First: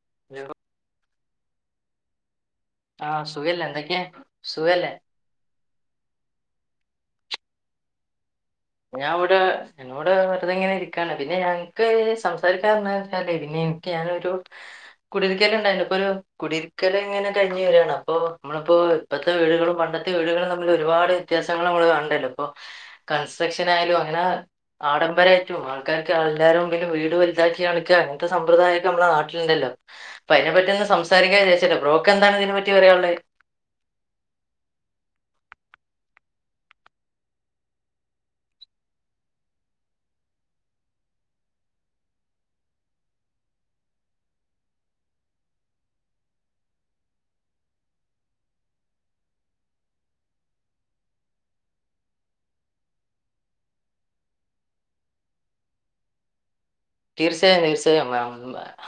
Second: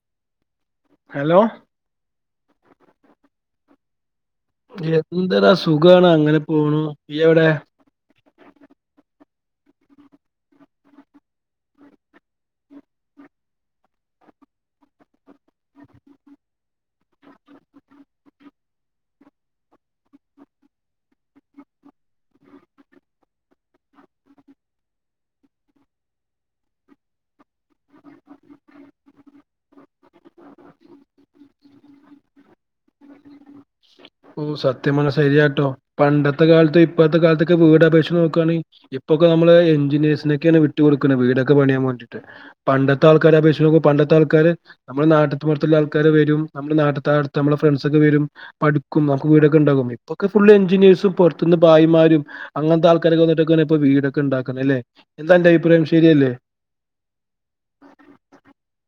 [inaudible] Hello ആഹ സുഖല്ലേ എന്തൊക്കെ സുഖല്ലേ എന്തെടാ സുഖമാണ് അങ്ങനെ പോണു ഇ എവിടെ ഞാൻ ഇവിടെ എന്നോട് വെറുതെങ്ങനെ ഇരിക്കയാണ് പിന്നെ ഞങ്ങക്ക് സംസാരിക്കാന്താച്ചാലേ പിന്നെ എനിക്ക് ഞാനൊരു കുടരിക്കല ഉണ്ടായിപ്പപ്പോൊ ഒരു കുടരിക്കൽ ഇങ്ങനെ കഴിഞ്ഞഞ് വരയാണ് അപ്പൊ നമ്മളിപ്പോ ഇപ്പഴത്തെ വീടുകളും പണ്ടത്തെ വീടുകളും തമ്മിൽ ഒരുപാട് വ്യത്യാസങ്ങളൾ നമ്മൾ കാണ്ടല്ലോ ഇപ്പൊ സെക്ഷൻ ആയാലും അങ്ങനെ ആഡംബര ഏറ്റവും ആൾക്കാർക്ക് എല്ലാവരും പിന്നെ വീട് വലുതാക്കി കണിക്കുക അങ്ങനത്തെ സമ്പ്രദായംൊക്കെ നമ്മളെ നാട്ടിലുണ്ടല്ലോ അപ്പ അതിനെപ്പറ്റി ഒ സംസാൻ വിചച്ചില്ല ബ്രോക്ക് എന്താണ് ഇതിനെ പറ്റി പറയുള്ളത് ഓ സത്യം പറ ശരിയാട്ടോ പണ്ടത്തെ കാലത്ത് ഇപ്പഴത്തെ കാലത്തൊക്കെ വീട് അപേക്ഷിച്ച് നോക്കുകവാണ ഇപ്പൊക്കെ നള് എഞ്ചിനീേഴ്സിനക്കെയാണ് വിട്ട കൊടുക്കുന്നത് വീടൊക്കെ പണിയാൻ വേണ്ടീട്ട് പണ്ഡത്തൽ കേ അപ്പ ഇസ്ോ പണ്ഡ താൾേ നമ്മുടെ നാട്ടത്ത് പുറത്തുള്ള ആൾക്കാര് വരും നമ്മുടെ നാട്ടത്ത് നമ്മളെ ഫ്രണ്ട്സ് ഒക്കെ വരും നമുക്ക് വീടൊക്കെണ്ടകും ഇപ്പൊക്കെ ഫുള് എചിനയേ്സും പുറത്തുന്ന് ഭായിമാരും അങ്ങനത്തെ ആൾക്കാരൊക്കെ വിട്ട്ക്ക ഇപ്പ വീടൊക്കെ ഉണ്ടാക്കണം അല്ലേ എന്താന്റെ അഭിപ്രായം ശരിയല്ലേ തീർച്ചയം നിീർ്യ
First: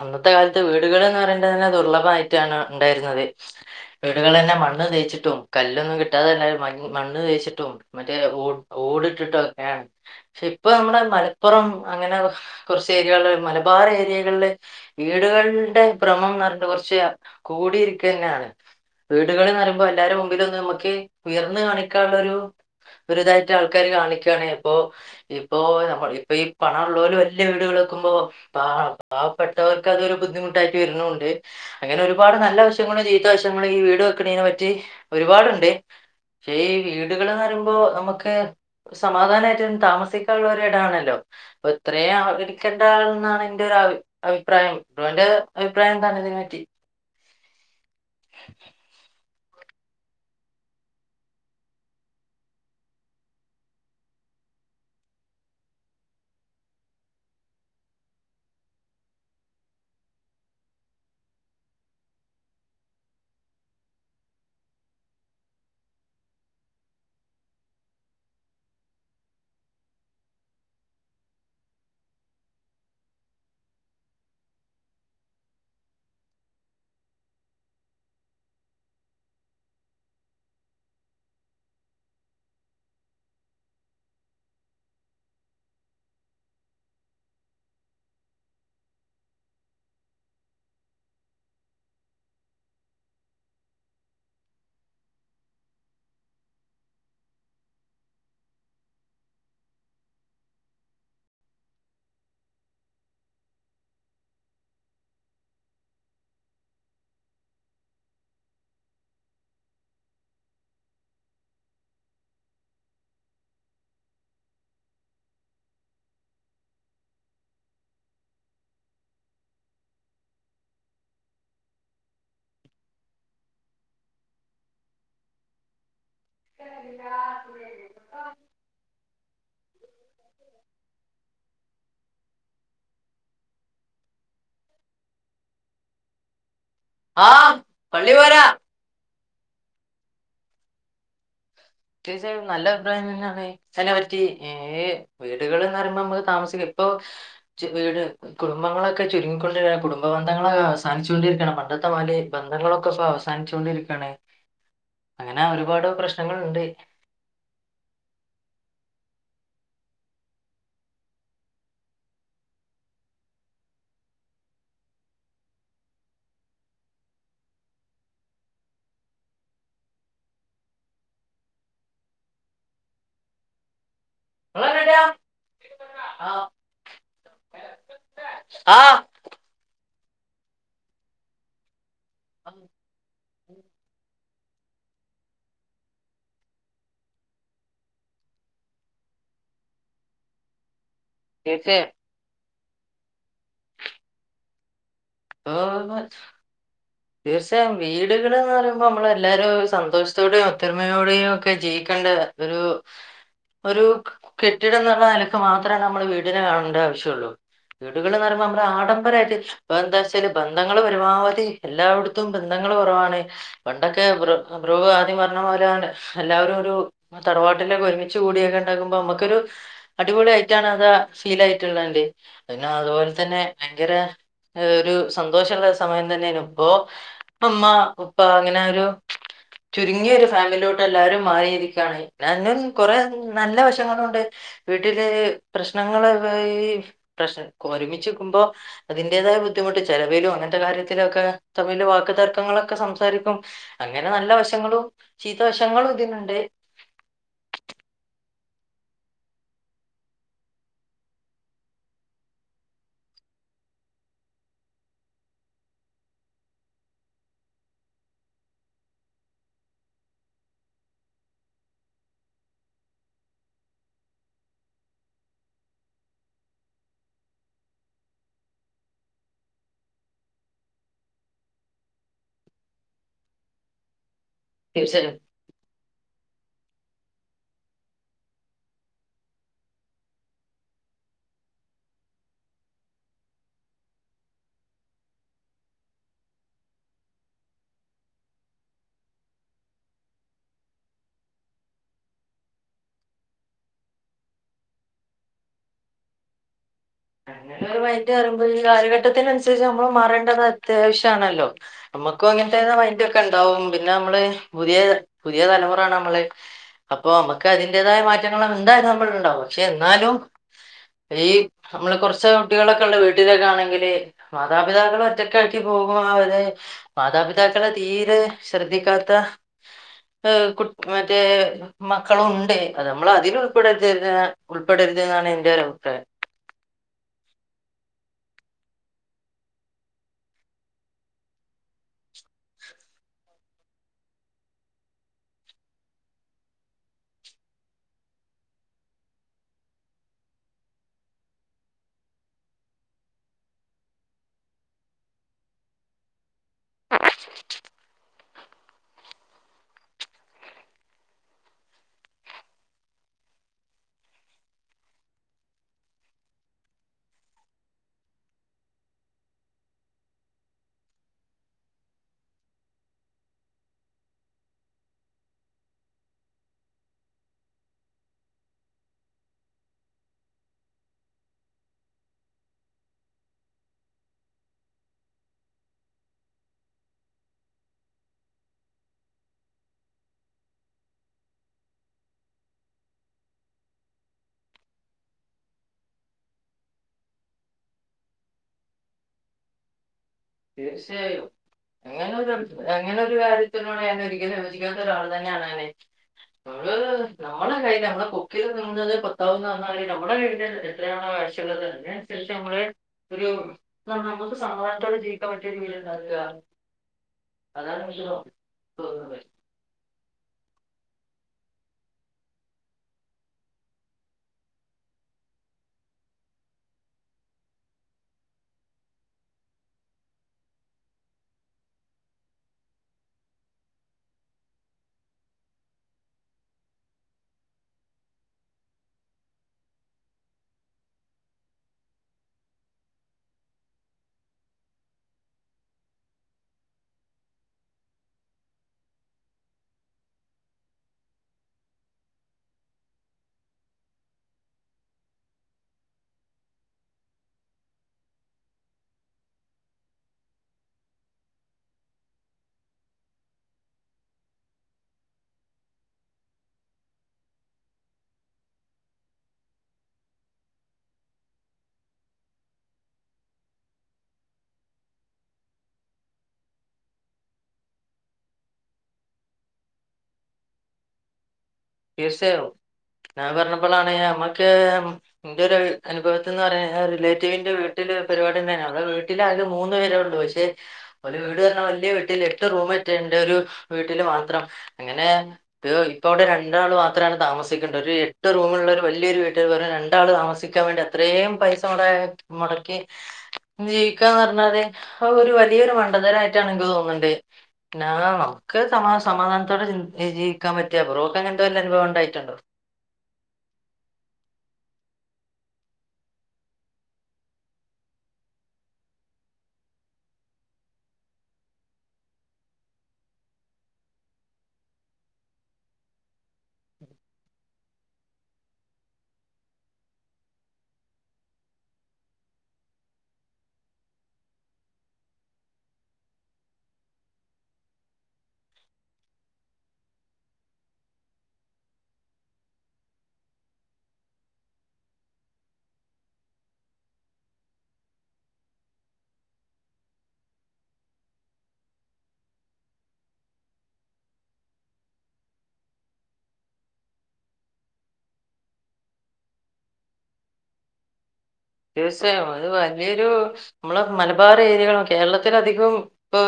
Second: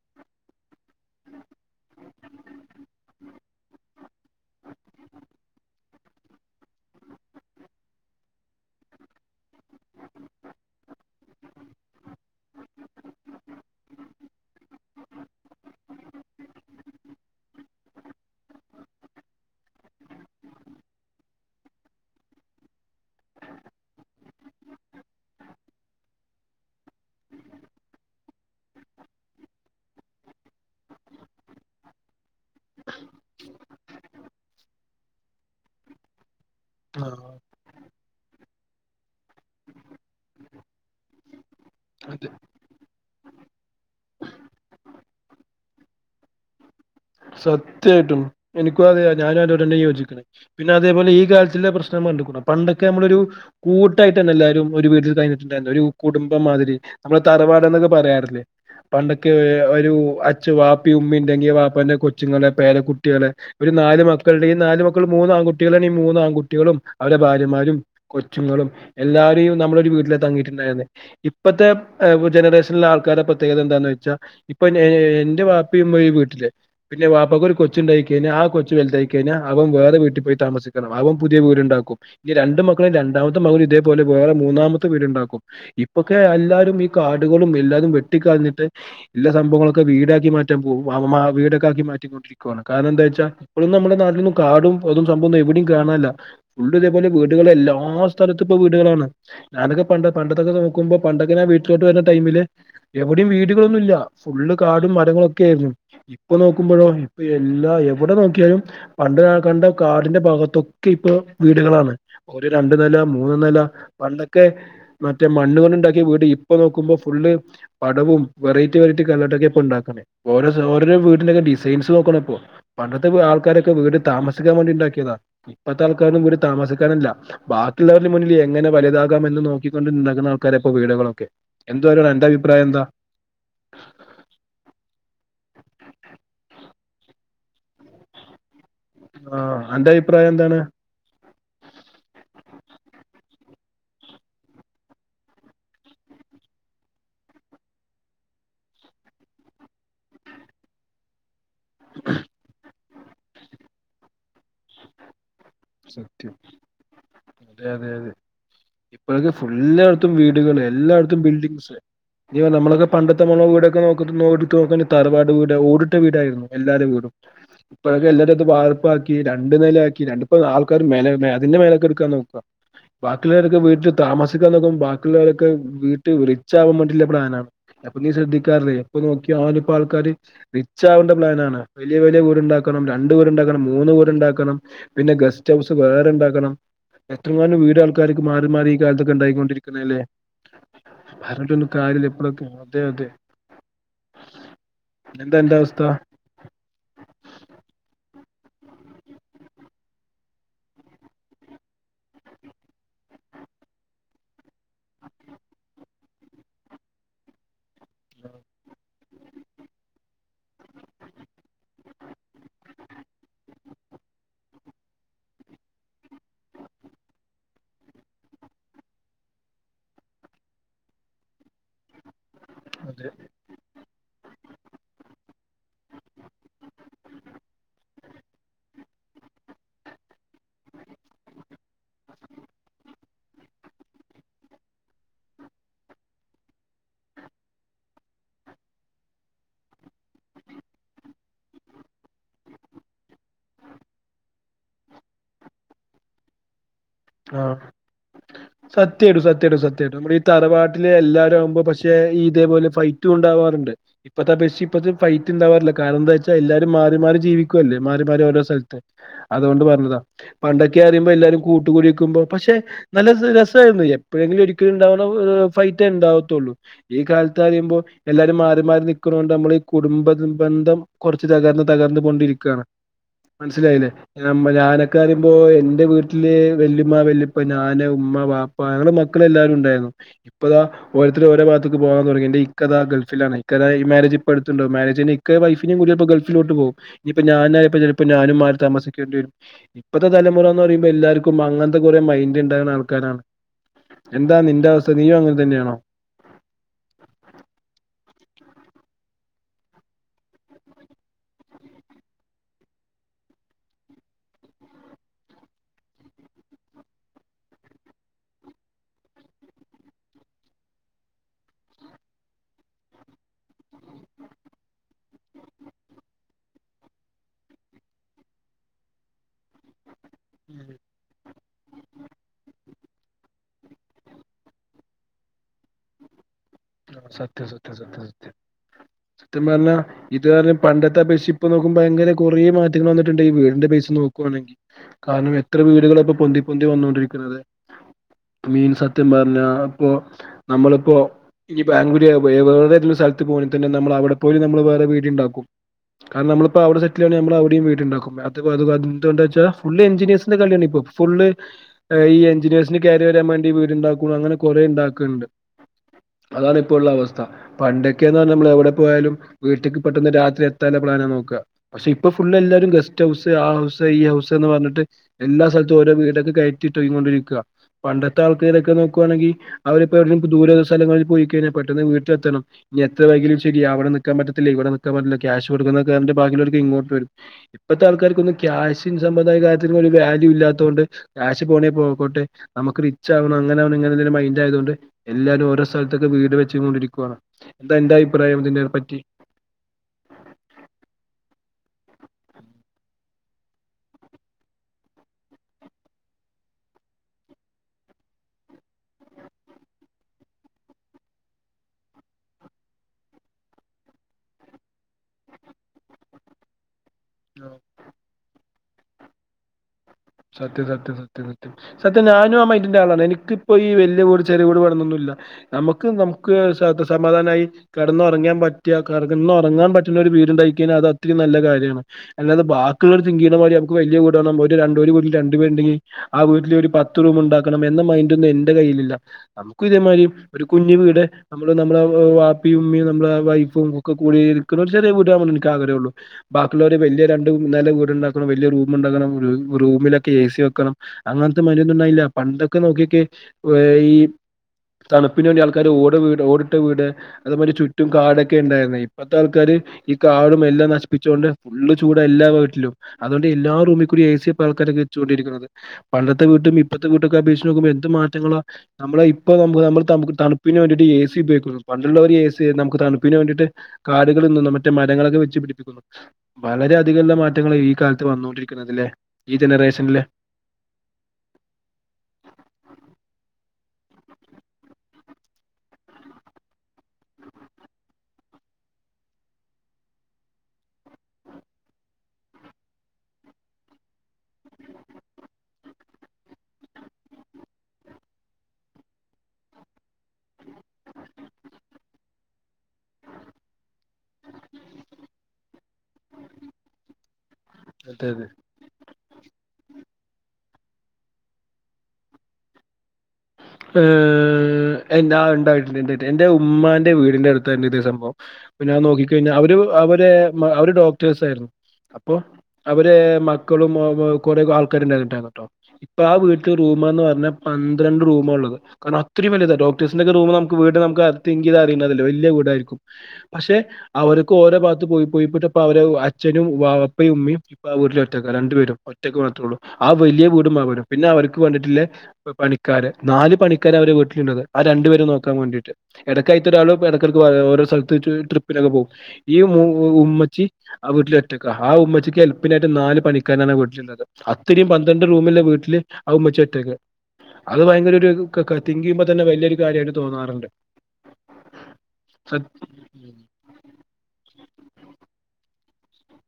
അന്നത്തെ കാലത്ത് വീടുകൾന്ന് പറയ തന്നെ ദുർലഭമായിട്ടാണ് ഉണ്ടായിരുന്നത് വീടുകൾ തന്നെ മണ്ണ് തേച്ചിട്ടും കല്ലൊന്നും കിട്ടാതെ തന്നെ മ മണ്ണ് തേയിച്ചിട്ടും മറ്റേ ഓടിട്ടിട്ടൊക്കെയാണ് പക്ഷെ ഇപ്പൊ നമ്മുടെ മലപ്പുറം അങ്ങനെ കുറച്ച് ഏരിയകള് മലബാർ ഏരിയകളില് വീടുകളുടെ ഭ്രമംന്ന്ഞ്ഞു കുറച്ച് കൂടിയിരിക്കുക തന്നെയാണ് വീടുകളന്ന് പറയുമ്പോ എല്ലാരരുും മുമ്പിലൊന്ന് നമുക്ക് ഉയർന്നു കാണിക്കാനുള്ളരു ഒരുുതായിട്ട് ആൾക്കാര് കാണിക്കയാണ അപ്പൊ ഇപ്പൊ നമ്മ ഇപ്പൊ ഈ പണ ഉള്ള പോലെ വ വ വീടുകൾ വക്കുമ്പോ പ പാവപ്പെട്ടവർക്ക് അത്ൊരു ബുദ്ധിമുട്ടായിാക്കി വരുന്നണ്ട് അങ്ങനെ ഒരുപാട് നല്ല ആവശ്യങ്ങള്ും ജീവിതാവശ്യങ്ങളും ഈ വീട് വെക്കണെ പറ്റി ഒരുപാടുണ്ട് പക്ഷേ ഈ വീടുകൾന്ന് പറയുമ്പോ നമുക്ക് സമാധാനമായിട്ടും താമസിക്കാനുള്ള ഒ ഇടംാണല്ലോ ആ ഇത്രയും അവഗടിക്കേണ്ട ആൾ എന്നാണ് എന്റെറെ ഒരു അഭിപ്രായം ഇ്രന്റെ അഭിപ്രായംന്താണ് ഇതിനെ പറ്റി സത്യായിട്ടും എനിക്കും അതെയാ ഞാനരോടന്നെ യോജിക്കണേ പിന്നെ അതേപോലെഈാലത്തില പ്രശ്നം കണ്ടണം പണ്ടൊക്കെ നമ്മളൊരു കൂട്ടായിട്ട് തന്നെ എല്ലാരും ഒരു വീട്ടിൽ കഴിഞ്ഞിട്ടുണ്ടായിരുന്നു ഒരു കുടുംബംമാതിരി നമ്മെ തറവാട എന്നൊക്കെ പറയാറില്ലേ പണ്ടൊക്കെ ഒരു അച്ു വാപ്പി ഉമ്മി ഉണ്ടെങ്കിയ വാപ്പറെ കൊച്ചുങ്ങള്െ പേലക്കുട്ടികള് ഒരു നാല് മക്കളുടെ ഈ നാല് മക്കൾ മൂന്ന ആൺകുട്ടികളാണ് ഈ മൂന്ന ആൺകുട്ടികളും അവടെ ഭാര്യമാരും കൊച്ചുങ്ങളും എല്ലാരേും നമ്മള ഒരു വീട്ടില തങ്ങിയിട്ടുണ്ടായിരുന്ന ഇപ്പഴത്തെ ജനറേഷനിലെ ആൾക്കാരുടെ പ്രത്യേകത എന്താന്ന് വെച്ചാൽ ഇപ്പൊ എന്റെ വാപ്പമ്മഴ വീട്ടില് പിന്നെ വാപ്പാ ഒരു കൊച്ചുണ്ടായി കഴിഞ്ഞാ ആ കൊച്ചു വലുതായി കഴിഞ്ഞാ അവൻ വേറെ വീട്ടിൽ പോയി തമസിക്കണം അവ പുതിയ വീട്ണ്ടാക്കും ഇനി രണ്ട് മക്കളും രണ്ടാമത്തെ മകനും ഇതേപോലെ വേറെ മൂന്നാമത്തെ വീടുണ്ടാക്കും ഇപ്പൊക്കെ എല്ലാരും ഈ കാടുകളും എല്ലാവാരും വെട്ടിക്കളഞ്ഞിട്ട് എല്ല സംഭവങ്ങളൊക്കെ വീടാക്കി മാറ്റാൻ പോവും വീട ക്കി മാറ്റിക്കൊണ്ടരിക്കുവാണ് കാരണം എന്താന്ന് വെച്ചാ ഇപ്പോളും നമ്മുടെ നാട്ടൊന്നും കാടും അതും സംഭവവും എവിടേയും കാണാനില്ല ള്ള ഇതേപോലെ വീടുകൾ എല്ലാ സ്ഥലത്തും ഇപ്പ വീടുകളാണ് ഞാനൊക്കെ പണ്ടൊക്കെ നോക്കുമ്പോ പണ്ടൊക്ക ഞാ വീട്ടിലോട്ട് വരുന്ന ടൈമില് എവിടെയും വീടുകളൊന്നുംല്ല ഫുള്ളും കാടും മരങ്ങളൊക്കെ ആയിരുന്നു ഇപ്പൊ നോക്കുമ്പോഴോ ഇപ്പൊ എല്ലാ എവിടെ നോക്കിയാലും പണ്ട് ഞാൻ കണ്ട കാടിന്റെ ഭാഗത്തൊക്കെ ഇപ്പൊ വീടുകളാണ് ഒരു രണ്ടു നില മൂന്ന് നില പണ്ടൊക്കെ മറ്റേ മണ്ണു കൊണ്ട് ഉണ്ടാക്കിയ വീട് ഇപ്പൊ നോക്കുമ്പോ ഫുള്ള് പടവും വെറൈറ്റി വെറൈറ്റി കണ്ടിട്ടോക്കെ ഇപ്പ ഇണ്ടാക്കണേ ഓരോ ദിവസം ഓരോ വീടും ഡിസൈൻസ് നോക്കണപ്പോ പണ്ടത്തെ ആൾക്കാരൊക്കെ വീട് താമസിക്കാൻ വേണ്ടി ഇണ്ടാക്കിയതാ ഇപ്പത്തെ ആൾക്കാരൊന്നും താമസിക്കാനല്ല ബാക്കിയുള്ള മുന്നിൽ എങ്ങനെ വലുതാകാം എന്ന് നോക്കി ക്കൊണ്ട് നിന്നെക്കുന്ന ആൾക്കാരെപ്പോ വീടുകളൊക്കെ എന്താണ് എന്റെ അഭിപ്രായം എന്താ ആ പള്ളിവരാ ആ അന്റെ അഭിപ്രായം എന്താണ് തീർച്ചയായും നല്ല അഭിപ്രായം തന്നെയാണ് അതിനെ പറ്റി ഏഹ് വീടുകളൾന്ന് പറയുമ്പോൾ നമുക്ക് താമസിക്കാം ഇപ്പൊ വീട് കുടുംബങ്ങളൊക്കെ ചുരുങ്ങിക്കൊണ്ടിരിക്ക കുടുംബന്ധങ്ങളൊക്കെ അവസാനിച്ചു കൊണ്ടിരിക്കുകയാണ് അന്നത്തെമാലെ ബന്ധങ്ങളൊക്കെ ഇപ്പൊ അവസാനിച്ചു കൊണ്ടിരിക്കാണ് സത്യം അതെ അതെ അതെ ഇപ്പോഴൊക്കെ എല്ലായിടത്തും വീടുകള് എല്ലായിടത്തും ബിൽഡിങ്ങ്സ് അയ്യോ നമ്മളൊക്കെ പണ്ടത്തെ നമ്മളെ വീടൊക്കെ നോക്ക നോക്ക തറവാട് വീട് ഓടിട്ട വീടായിരുന്നു എല്ലാരെ വീടും ഇപ്പൊക്കെ എല്ലാവരും അത് വാർപ്പാക്കി രണ്ടു നില ആക്കി രണ്ട് ആൾക്കാർ അതിന്റെ മേലേക്ക് എടുക്കാൻ നോക്ക ബാക്കിയുള്ളരൊക്കെ വീട്ടിൽ താമസ നിങ്ങള് റെഡിയാ? ബാക്കിയുള്ളവരൊക്കെ വീട്ടിൽ ആ റിച്ചു ആവാൻവേണ്ടിയുള്ള പ്ലാൻ ആണ് അപ്പോ നീ ശ്രദ്ധിക്കാറില്ലേ ആ, ഇപ്പ ആൾക്കാര് റിച്ച് ആവണ്ട പ്ലാൻ ആണ് വലിയ വലിയ ണ്ടാക്കണം രണ്ടു വീടുണ്ടാക്കണം മൂന്ന് വീടുണ്ടാക്കണം പിന്നെ ഗസ്റ്റ് ഹൗസ് വേറെ ഉണ്ടാക്കണം എത്രനാൾ വീട് ആൾക്കാർക്ക് മാറി മാറി ഈ കാലത്തൊക്കെ ഉണ്ടായിക്കോണ്ടിരിക്കുന്നല്ലേ പറഞ്ഞിട്ടൊന്നും തീർച്ചയായും കാര്യംല്ല ഇപ്പോളൊക്കെ അതെ അതെ എന്താ അന്റെ അവസ്ഥ ആഹ് തീർച്ചയായും വീടുകള്ന്ന് പറയുമ്പോൾ നമ്മള് എല്ലാരും സന്തോഷത്തോടെയും ഒത്തൊരുമയോടെയും ഒക്കെ ജീവിക്കേണ്ട ഇതൊരു ഒരു കെട്ടിടം എന്നുള്ള നിലക്ക് മാത്രമേ നമ്മള് വീടിനെ കാണേണ്ട ആവശ്യം ഉള്ളൂ വീടുകൾളെന്നു പറയുമ്പോ നമ്മടെ ആഡംബരമായിട്ട് ബന്ധങ്ങൾ പരമാവതി എല്ലായിടത്തും ബന്ധങ്ങൾ കുറവാണ് പണ്ടൊക്കെ ബ്രോ ബ്രോ ആദ്യം പറഞ്ഞ പോലാണ് എല്ലാവരും ഒരു തടവാട്ടിലൊക്കെ ഒരുമിച്ച് കൂടിയൊക്കെണ്ടാകുമ്പോ നമ്മുക്കൊരു അടിപൊളി ആയിട്ടാണ് അതാ ഫീൽ ആയിട്ടുള്ളന്റെ പിന്നെ അതെ അതുപോലെ തന്നെ ഭയങ്കര ഒരു സന്തോഷള്ള സമയം തന്നെനു ഇപ്പൊ ഇപ്പുമ്മ ഉപ്പ അങ്ങനെ ഒരു ചുരുങ്ങിയൊരു ഫാമിലിലോട്ട് എല്ലാരും മാറിയിരിക്കുകയാണ് എന്നാലും കൊറെ നല്ല വശങ്ങളുണ്ട് വീട്ടില് പ്രശ്നങ്ങളായി പ്രശ്ന ഒരുമിച്ചു നിക്കുമ്പോൾ അതിന്റെതായ ബുദ്ധിമുട്ട് ചിലവിലും അങ്ങനത്തെ കാര്യത്തിലൊക്കെ തമ്മിൽ വാക്കു തർക്കങ്ങളൊക്കെ സംസാരിക്കും അങ്ങനെ നല്ല വശങ്ങളും ചീത്ത വശങ്ങളും ഇതിനുണ്ട് ആഹ് സത്യായിട്ടും സത്യായിട്ടും സത്യായിട്ടും നമ്മടെ ഈ തറവാട്ടില് എല്ലാരും ആവുമ്പോ പക്ഷെ ഇതേപോലെ ഫൈറ്റും ഉണ്ടാവാറുണ്ട് ഇപ്പൊ അത് അപേക്ഷിച്ചു ഇപ്പത് ഫൈറ്റ് ഉണ്ടാവാറില്ല കാരണം എന്താന്ന് വെച്ചാ എല്ലാവരും മാറി മാറി ജീവിക്കുവല്ലേ മാറി മാറി ഓരോ സ്ഥലത്ത്. അതുകൊണ്ട് പറഞ്ഞതാ പണ്ടൊക്കെ അറിയുമ്പോ എല്ലാരും കൂട്ടുകൂടി പക്ഷെ നല്ല രസമായിരുന്നു എപ്പോഴെങ്കിലും ഒരിക്കലും ഉണ്ടാവുന്ന ഫൈറ്റ് ഉണ്ടാവാത്തുള്ളൂ ഈ കാലത്ത് അറിയുമ്പോൾ എല്ലാരും മാറി മാറി നിൽക്ക്ണോ കൊണ്ട് നമ്മൾ ഈ കുടുംബ ബന്ധം കുറച്ച് തകർന്ന് തകർന്ന് കൊണ്ടിരിക്കുകയാണ് മനസ്സിലായില്ലേ? ഞാനൊക്കെ തീർച്ചയായും പറയുമ്പോ എന്റെ വീട്ടില് ഉമ്മ വല്യപ്പ ഞാന് ഉമ്മ വാപ്പ അങ്ങനെ മക്കള എല്ലാരും ഉണ്ടായിരുന്നു ഇപ്പതാ- ഓരോരുത്തര് ഓരോ ഭാഗത്തേക്ക്‌ പോവാൻ തുടങ്ങി എന്റെ ഇക്ക താ ഗൾഫിലാണ് ഇക്കതാ ഈ മാരേജ് ഇപ്പ എടുത്തണ്ടാവും മാരേജിന് ഇക്ക വൈഫിനെയും കൂടിപ്പോ ഗൾഫിലോട്ട് പോവും ഇനിയിപ്പോ ഞാനപ്പോ ചിലപ്പോ ഞാനും മാറി താമസിക്കേണ്ടി വരും ഇപ്പത്തെ തലമുറ എന്ന് പറയുമ്പോ എല്ലാർക്കും അങ്ങന ത്തെ കുറെ മൈൻഡ് ഉണ്ടാകുന്ന ആൾക്കാരാണ് എന്താ നിന്റെ അവസ്ഥ നീയും അങ്ങന് തന്നെയാണോ? അങ്ങനെ ഒരു മൈൻഡ് വരുമ്പോ ഈ കാലഘട്ടത്തിനനുസരിച്ച് നമ്മൾ മാറേണ്ടത് അത്യാവശ്യണല്ലോ നമ്മുക്കും അങ്ങനത്തെമൈൻഡ് ഒക്കെ ഉണ്ടാവും പിന്നെ നമ്മള് പുതിയ പുതിയ തലമുറയാണ് നമ്മള് അപ്പൊ നമ്മുക്ക് അതിന്റേതായ മാറ്റങ്ങൾ എന്തായാലും ഉണ്ടാവും പക്ഷെ എന്നാലും ഈ- നമ്മള് കുറച്ച് കുട്ടികളൊക്കെ ഉള്ള വീട്ടിലൊക്കെ ആണെങ്കില് മാതാപിതാക്കളെ ഒറ്റക്ക് ആക്കി പോകുമ്പോ അവര് മാതാപിതാക്കളെ തീരെ ശ്രദ്ധിക്കാത്ത ഏഹ കു മറ്റേ മക്കളുണ്ട് അത് നമ്മൾ അതില് ഉൾപ്പെടുരുത് ഉൾപ്പെടരുത് എന്ന് ത ന്നെയാണ് എന്റെ ഒരു അഭിപ്രായം. സത്യം സത്യം സത്യം സത്യം [inaudible] സത്യം പറ്ഞ്ഞാ ഇത് കാരണം പണ്ടത്തെപേക്ഷിച്ചു ഇപ്പൊ നോക്കുമ്പോ ഭയങ്കര കുറേ മാറ്റങ്ങൾ വന്നിട്ടുണ്ട് ഈ വീടിന്റെ ബേസ് നോക്കുവാണെങ്കിൽ കാരണം എത്ര വീടുകളാ ഇപ്പൊ പൊന്തി പൊന്തി വന്നൊണ്ടിരിക്കുന്നത് മീൻസ് സത്യം പറഞ്ഞ ഇപ്പൊ നമ്മളിപ്പോ ഇനി ബാംഗലുരി വേറെ ഏതെങ്കും സ്ഥലത്ത് പോണങ്കി തന്നെ നമ്മൾ അവിടെ പോയി നമ്മള് വേറെ വീട് ഉണ്ടാക്കും. കാരണം നമ്മളിപ്പോ അവിടെ സെറ്റിൽ ആണെങ്കി നമ്മൾ അവിടെയും വീടുണ്ടാക്കും അത് എന്തുണ്ടാ വച്ചാ ഫുളള് എൻജിനീയഴ്സിന്റെ കളിയാണ് ഇപ്പം. ഫുള് ഈ എഞ്ചിനീയേഴ്സിന് കേറി വരാൻ വേണ്ടി വീട്ണ്ടാക്ക അങ്ങനെ കൊറെേ ഉണ്ടാക്കുന്നുണ്ട് അതാണ് ഇപ്പോ ഉള്ള അവസ്ഥ പണ്ടൊക്കെയന്ന് പറഞ്ഞാൽ നമ്മള് എവിടെ പോയാലും വീട്ട്ക്ക് പെട്ടെന്ന് രാത്രി എത്താനാ പ്ലാനാ നോക്ക പക്ഷെ ഇപ്പൊ ഫുള്ള് എല്ലാരും ഗസ്റ്റ് ഹൗസ് ആ ഹൗസ് ഈ ഹൗസ് എന്ന് പറഞ്ഞിട്ട് എല്ലാ സ്ഥലത്തും ഓരോ വീടൊക്കെ കയറ്റിട്ട് [unintelligible] കൊണ്ടിരിക്ക പണ്ടത്തെ ആൾക്കാരൊക്കെ നോക്കുവാണെങ്കിൽ അവരിപ്പോ എവിടെ ദൂര സ്ഥലങ്ങളിൽ പോയി കഴിഞ്ഞാൽ പെട്ടെന്ന് വീട്ടിലെത്തണം. ഇനി എത്ര വൈകിയാലും ശരി അവിടെ നിക്കാൻ പറ്റത്തില്ല ഇവിടെ നിക്കാൻ പറ്റില്ല ക്യാഷ് കൊടുക്കുന്നന്റെ ഭാഗായിട്ടു അവർ ഇങ്ങോട്ട് വരും. ഇപ്പഴത്തെ ആൾക്കാർക്കൊന്നും ക്യാഷിൻ സംബന്ധമായ കാര്യത്തില് ഒരു വാല്യൂ ഇല്ലാത്തുകൊണ്ട് ക്യാഷ് പോണേ പോക്കോട്ടെ നമുക്ക് റിച്ച് ആവണം അങ്ങന ഇങ്ങനെന്ത മൈന്ഡ് ആയതുകൊണ്ട് എല്ലാരും ഓരോ സ്ഥലത്തൊക്കെ വീട് വെച്ചൊണ്ടിരിക്കുവാ എന്താ നിന്റെ അഭിപ്രായം ഇതിനെ പറ്റി [unintelligible] അങ്ങനൊരു അങ്ങനെ ഒരു കാര്യത്തിനോടെ ഞാൻ ഒരിക്കലും യോജിക്കാത്ത ഒരാൾ തന്നെയാണ് അങ്ങനെ നമ്മള് നമ്മളെ കയ്യിൽ നമ്മള കൊക്കിൽ ഒതുങ്ങുന്നതേ കൊത്താവൂ എന്ന് പറഞ്ഞ മാതിരി നമ്മുടെ വീട് എന്താണോ ആവശ്യമുള്ളത് അതിനനുസരിച്ച് നമ്മള് ഒരു നമുക്ക് സമാധാനത്തോടെജീ വിക്കാൻപറ്റിയ [unintelligible] [unintelligible] അതാണ് [unintelligible] സത്യം സത്യം സത്യം സത്യം സത്യം ഞാനും ആ മൈറ്റിന്റെ ആളാണ് എനിക്കിപ്പോ ഈ വല്യ വീട് ചെറിയ വീട് വേണന്നെന്നുല്ല വേണോന്ന്ന്നുമില്ല. നമുക്ക് നമുക്ക്സത്യ സമാധാനമായി കിടന്നുറങ്ങാൻ പറ്റിയ കിടന്നുറങ്ങാൻ പറ്റുന്ന ഒരു വീടുണ്ടായി കഴിഞ്ഞാ അത് അത്തിരിം നല്ല കാര്യമാണ്. അല്ലാതെ ബാക്കിയുള്ള ഒരു തിങ്കീയുടെതിരി നമുക്ക് വലിയ വീടാണം ഒരു രണ്ട് വരി രണ്ടുപേരുണ്ടെങ്കിൽ ആ വീട്ടില് ഒരു പത്ത് റൂം ഉണ്ടാക്കണം എന്ന മൈൻഡ് ഒന്നും എന്റെ കയ്യിലില്ല. നമുക്കു ഇതേമാരി ഒരു കുഞ്ഞു വീട് നമ്മള് നമ്മള വാപ്പി ഇമ്മി നമ്മുടെ വൈഫും ഒക്കെ കൂടിയിരിക്കുന്ന ഒരു ചെറിയ വീട് എനിക്ക് ആഗ്രഹൊള്ളു ബാക്കിയുള്ളോര് വെല്യ രണ്ട് നേല വീട് ണ്ടാക്കണം വെല്യ റൂമ് ണ്ടാക്കണം റൂമിലെ- ഏ സി വെക്കണം അങ്ങൻത്തെ മെനൊന്നും ഉണ്ടായില്ല പണ്ടൊക്കെ നോക്കിക്കെ ഏ ഈ- തണുപ്പിന് വേണ്ടി ആൾക്കാര് ഓട് വീട് ഓടിട്ട വീട് അതേ മാരി ചുറ്റും കാടൊക്കെ ണ്ടായിര്ന്നേ ഇപ്പത്തെ ആൾക്കാര് ഈ കാടും എല്ലാം നശിപ്പിച്ചോണ്ട് ഫുള്ള് ചൂടാ എല്ലാ വീട്ടിലും അതോണ്ട് എല്ലാറൂമികൂടി ഏ സി ഇപ്പൊ ആൾക്കാരൊക്കെവെച്ചുകൊണ്ടിരിക്കണത് പണ്ടത്തെ വീട്ടും ഇപ്പത്തെ വീട്ടുംക്കെ അപേക്ഷിച്ച് നോക്കുമ്പോ എന്ത് മാറ്റങ്ങളാ നമ്മള ഇപ്പ വ ബ് തണുപ്പിന് വേണ്ടിട്ട് ഏ സി ഉപയോഗിക്കുന്നു. പണ്ടുള്ളവര് എ സി നമുക്ക് തണുപ്പിന് വേണ്ടീട്ട് കാടുകളിൽ നിന്നും മറ്റേ മരങ്ങളൊക്കെ വെച്ച് പിടിപ്പിക്കുന്നു. വളരെ അധികള്ള മാറ്റങ്ങളാ ഈ കാലത്ത് വന്നോണ്ടിരിക്കുന്നത് ല്ലേ. ഈ ജനറേഷനില് തീർച്ചയായും ഞാൻ പറഞ്ഞപ്പളാണ് നമ്മക്ക് എന്റെ ഒരു അനുഭവത്തിന്ന് പറയ റിലേറ്റീവിന്റെ വീട്ടില് പരിപാടിണ്ടാനി അവ്ടെ വീട്ടിൽ ആകെ മൂന്നു പേര പക്ഷെഓലേ വീട് പർഞ്ഞ വലിയ വീട്ടിൽ എട്ട് റൂമണ്ട് ഒരു വീട്ടില് മാത്രം അങ്ങനെ ഇ ഇപൗടെ രണ്ട് രണ്ടാള് മാത്രമാണ് താമസിക്ക്ണ്ട്. ഒരു എട്ട് റൂമുള്ള ഒരു വല്യോരു വീട്ടിൽ വെറും രണ്ടാള് താമസിക്കാൻ വേണ്ടി അത്രയും പൈസ മുടെ മുടക്കി ജീവിക്കാന്ന് പറഞ്ഞാല് ഒരു വലിയൊരു മണ്ഡതരായിട്ടാണ് നിക്ക് തോന്ന്ണ്ട് നാ അതെ അതെ നമുക്ക് സമാ സമാധാനത്തോടെ ജീവിക്കാൻ പറ്റ്‌യ ബ്റോക് അങ്ങൻത്തെ വല്ല അനുഭവം ണ്ടായിട്ടുണ്ടോ ഏഹ് എ ആ ണ്ടായിട്ട് എന്റെ ഉമ്മാന്റെ വീടിന്റെ അടുത്തായിരുന്നു ഇത് സംഭവം പിന്നെ അത് നോക്കിക്കഴിഞ്ഞാൽ അവരു അവരേ അവര് ഡോക്ടേയിസായിരുന്നു. അപ്പൊ അവരേ മക്കളും കൊറെ ആൾക്കാരുണ്ടായിരുന്നു കേട്ടോ ഇപ്പൊ ആ വീട്ടിൽ റൂമ ന്ന് പറഞ്ഞ പന്ത്രണ്ട് റൂ മ ള്ളേ കാരണ അത്രയും വല്യത ഡോക്ട്ടേസിന്റെക്കേ റൂമ് നമക് വീട് നമക് അതികിം അറീണതല്ലേ. വെല്യ വീടായിരിക്കും. പക്ഷെ അവർക്ക് ഓരോ ഭാഗത്ത് പോയി പോയിട്ടപ്പ അവര് അച്ഛനും വാപ്പയും ഉമ്മീം ഇപ്പ ആ വീട്ടില് ഒറ്റക്ക രണ്ടുപേരും ഒറ്റക്ക് മാത്രേള്ളൂ ആ വലിയ വീടും അവരും പിന്നെ അവർക്ക് വേണ്ടിട്ട്ള്ളേ പണിക്കാര് നാല് പണിക്കാര് അവരേ വീട്ടിലുള്ളത്. ആ രണ്ടുപേരെ നോക്കാവേണ്ടിട്ട് ഇടയ്ക്കയിത്തൊരാള് ഇടക്കടക്ക് ഓരോ സ്ഥലത്ത് ട്രിപ്പിനൊക്കെ പോവും ഈ ഉമ്മച്ചി ആ വീട്ടില് ഒറ്റയ്ക്ക ആ ഉമ്മച്ചിക്ക് എല്പിനായിട്ട് നാല് പണിക്കാരനാണ് ആ വീട്ടില് അത്തിരിം പന്ത്രണ്ട് റൂമില്ല വീട്ടില് ആ ഉമ്മച്ചി ഒറ്റക്ക അത് ഭയങ്കര ഒരു തിങ് ചെയുമ്പോ തന്നെ വല്യോരു കാര്യമായിട്ട് തോന്നാറുണ്ട് തീർച്ചയായും അത് സത് വലിയൊരു ഉം മ്മളെ മലബാറ് ഏരിയകള കേരളത്തിലധികും ഇപ്പൊ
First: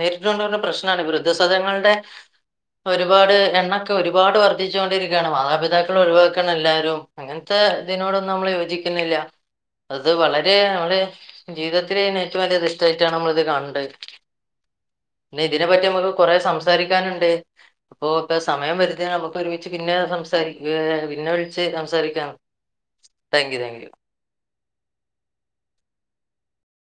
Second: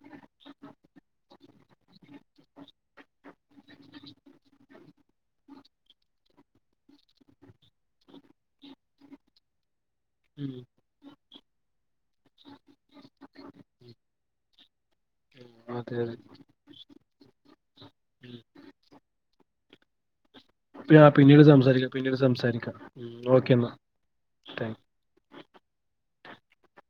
നേരിട്ട് കൊണ്ട് വരുന്ന പ്രശ്നാണ് വൃദ്ധസദനങ്ങളുടെ ഒരുപാട് എണ്ണക്കെ ഒരുപാട് വർദ്ധിച്ചു കൊണ്ടിരിക്കുകയാണ് മാതാപിതാക്കൾ ഒഴിവാക്കാണ് എല്ലാരും അങ്ങൻത്തെ ഇതിനോടൊന്നും നമ്മൾ യോജിക്കുന്നില്ല അത് ഉം വളരെ നമ്മുടെ ജീവിതത്തിലേ ഏറ്റവും അലിയ തെറ്റായിട്ടാണ് നമ്മൾ ഇത് കാണണ്ടത് പിന്നെ ഇതിനെ പറ്റി അതെ അമ്മക്ക് അതെ കൊറേ സംസാ സാരിക്കാനുണ്ട് അപ്പൊ ഇപ്പ സമയം വരുതേ നമുക്ക് ഒരുമിച്ച് പിന്നെ സംസാരി ആ, പിന്നെ പിന്നീട് വിളിച്ച് പിന്നീട് സംസാരിക്കാം. ഓക്കെ താങ്ക് യു എന്നാ താങ്ക് യു താങ്ക് യു.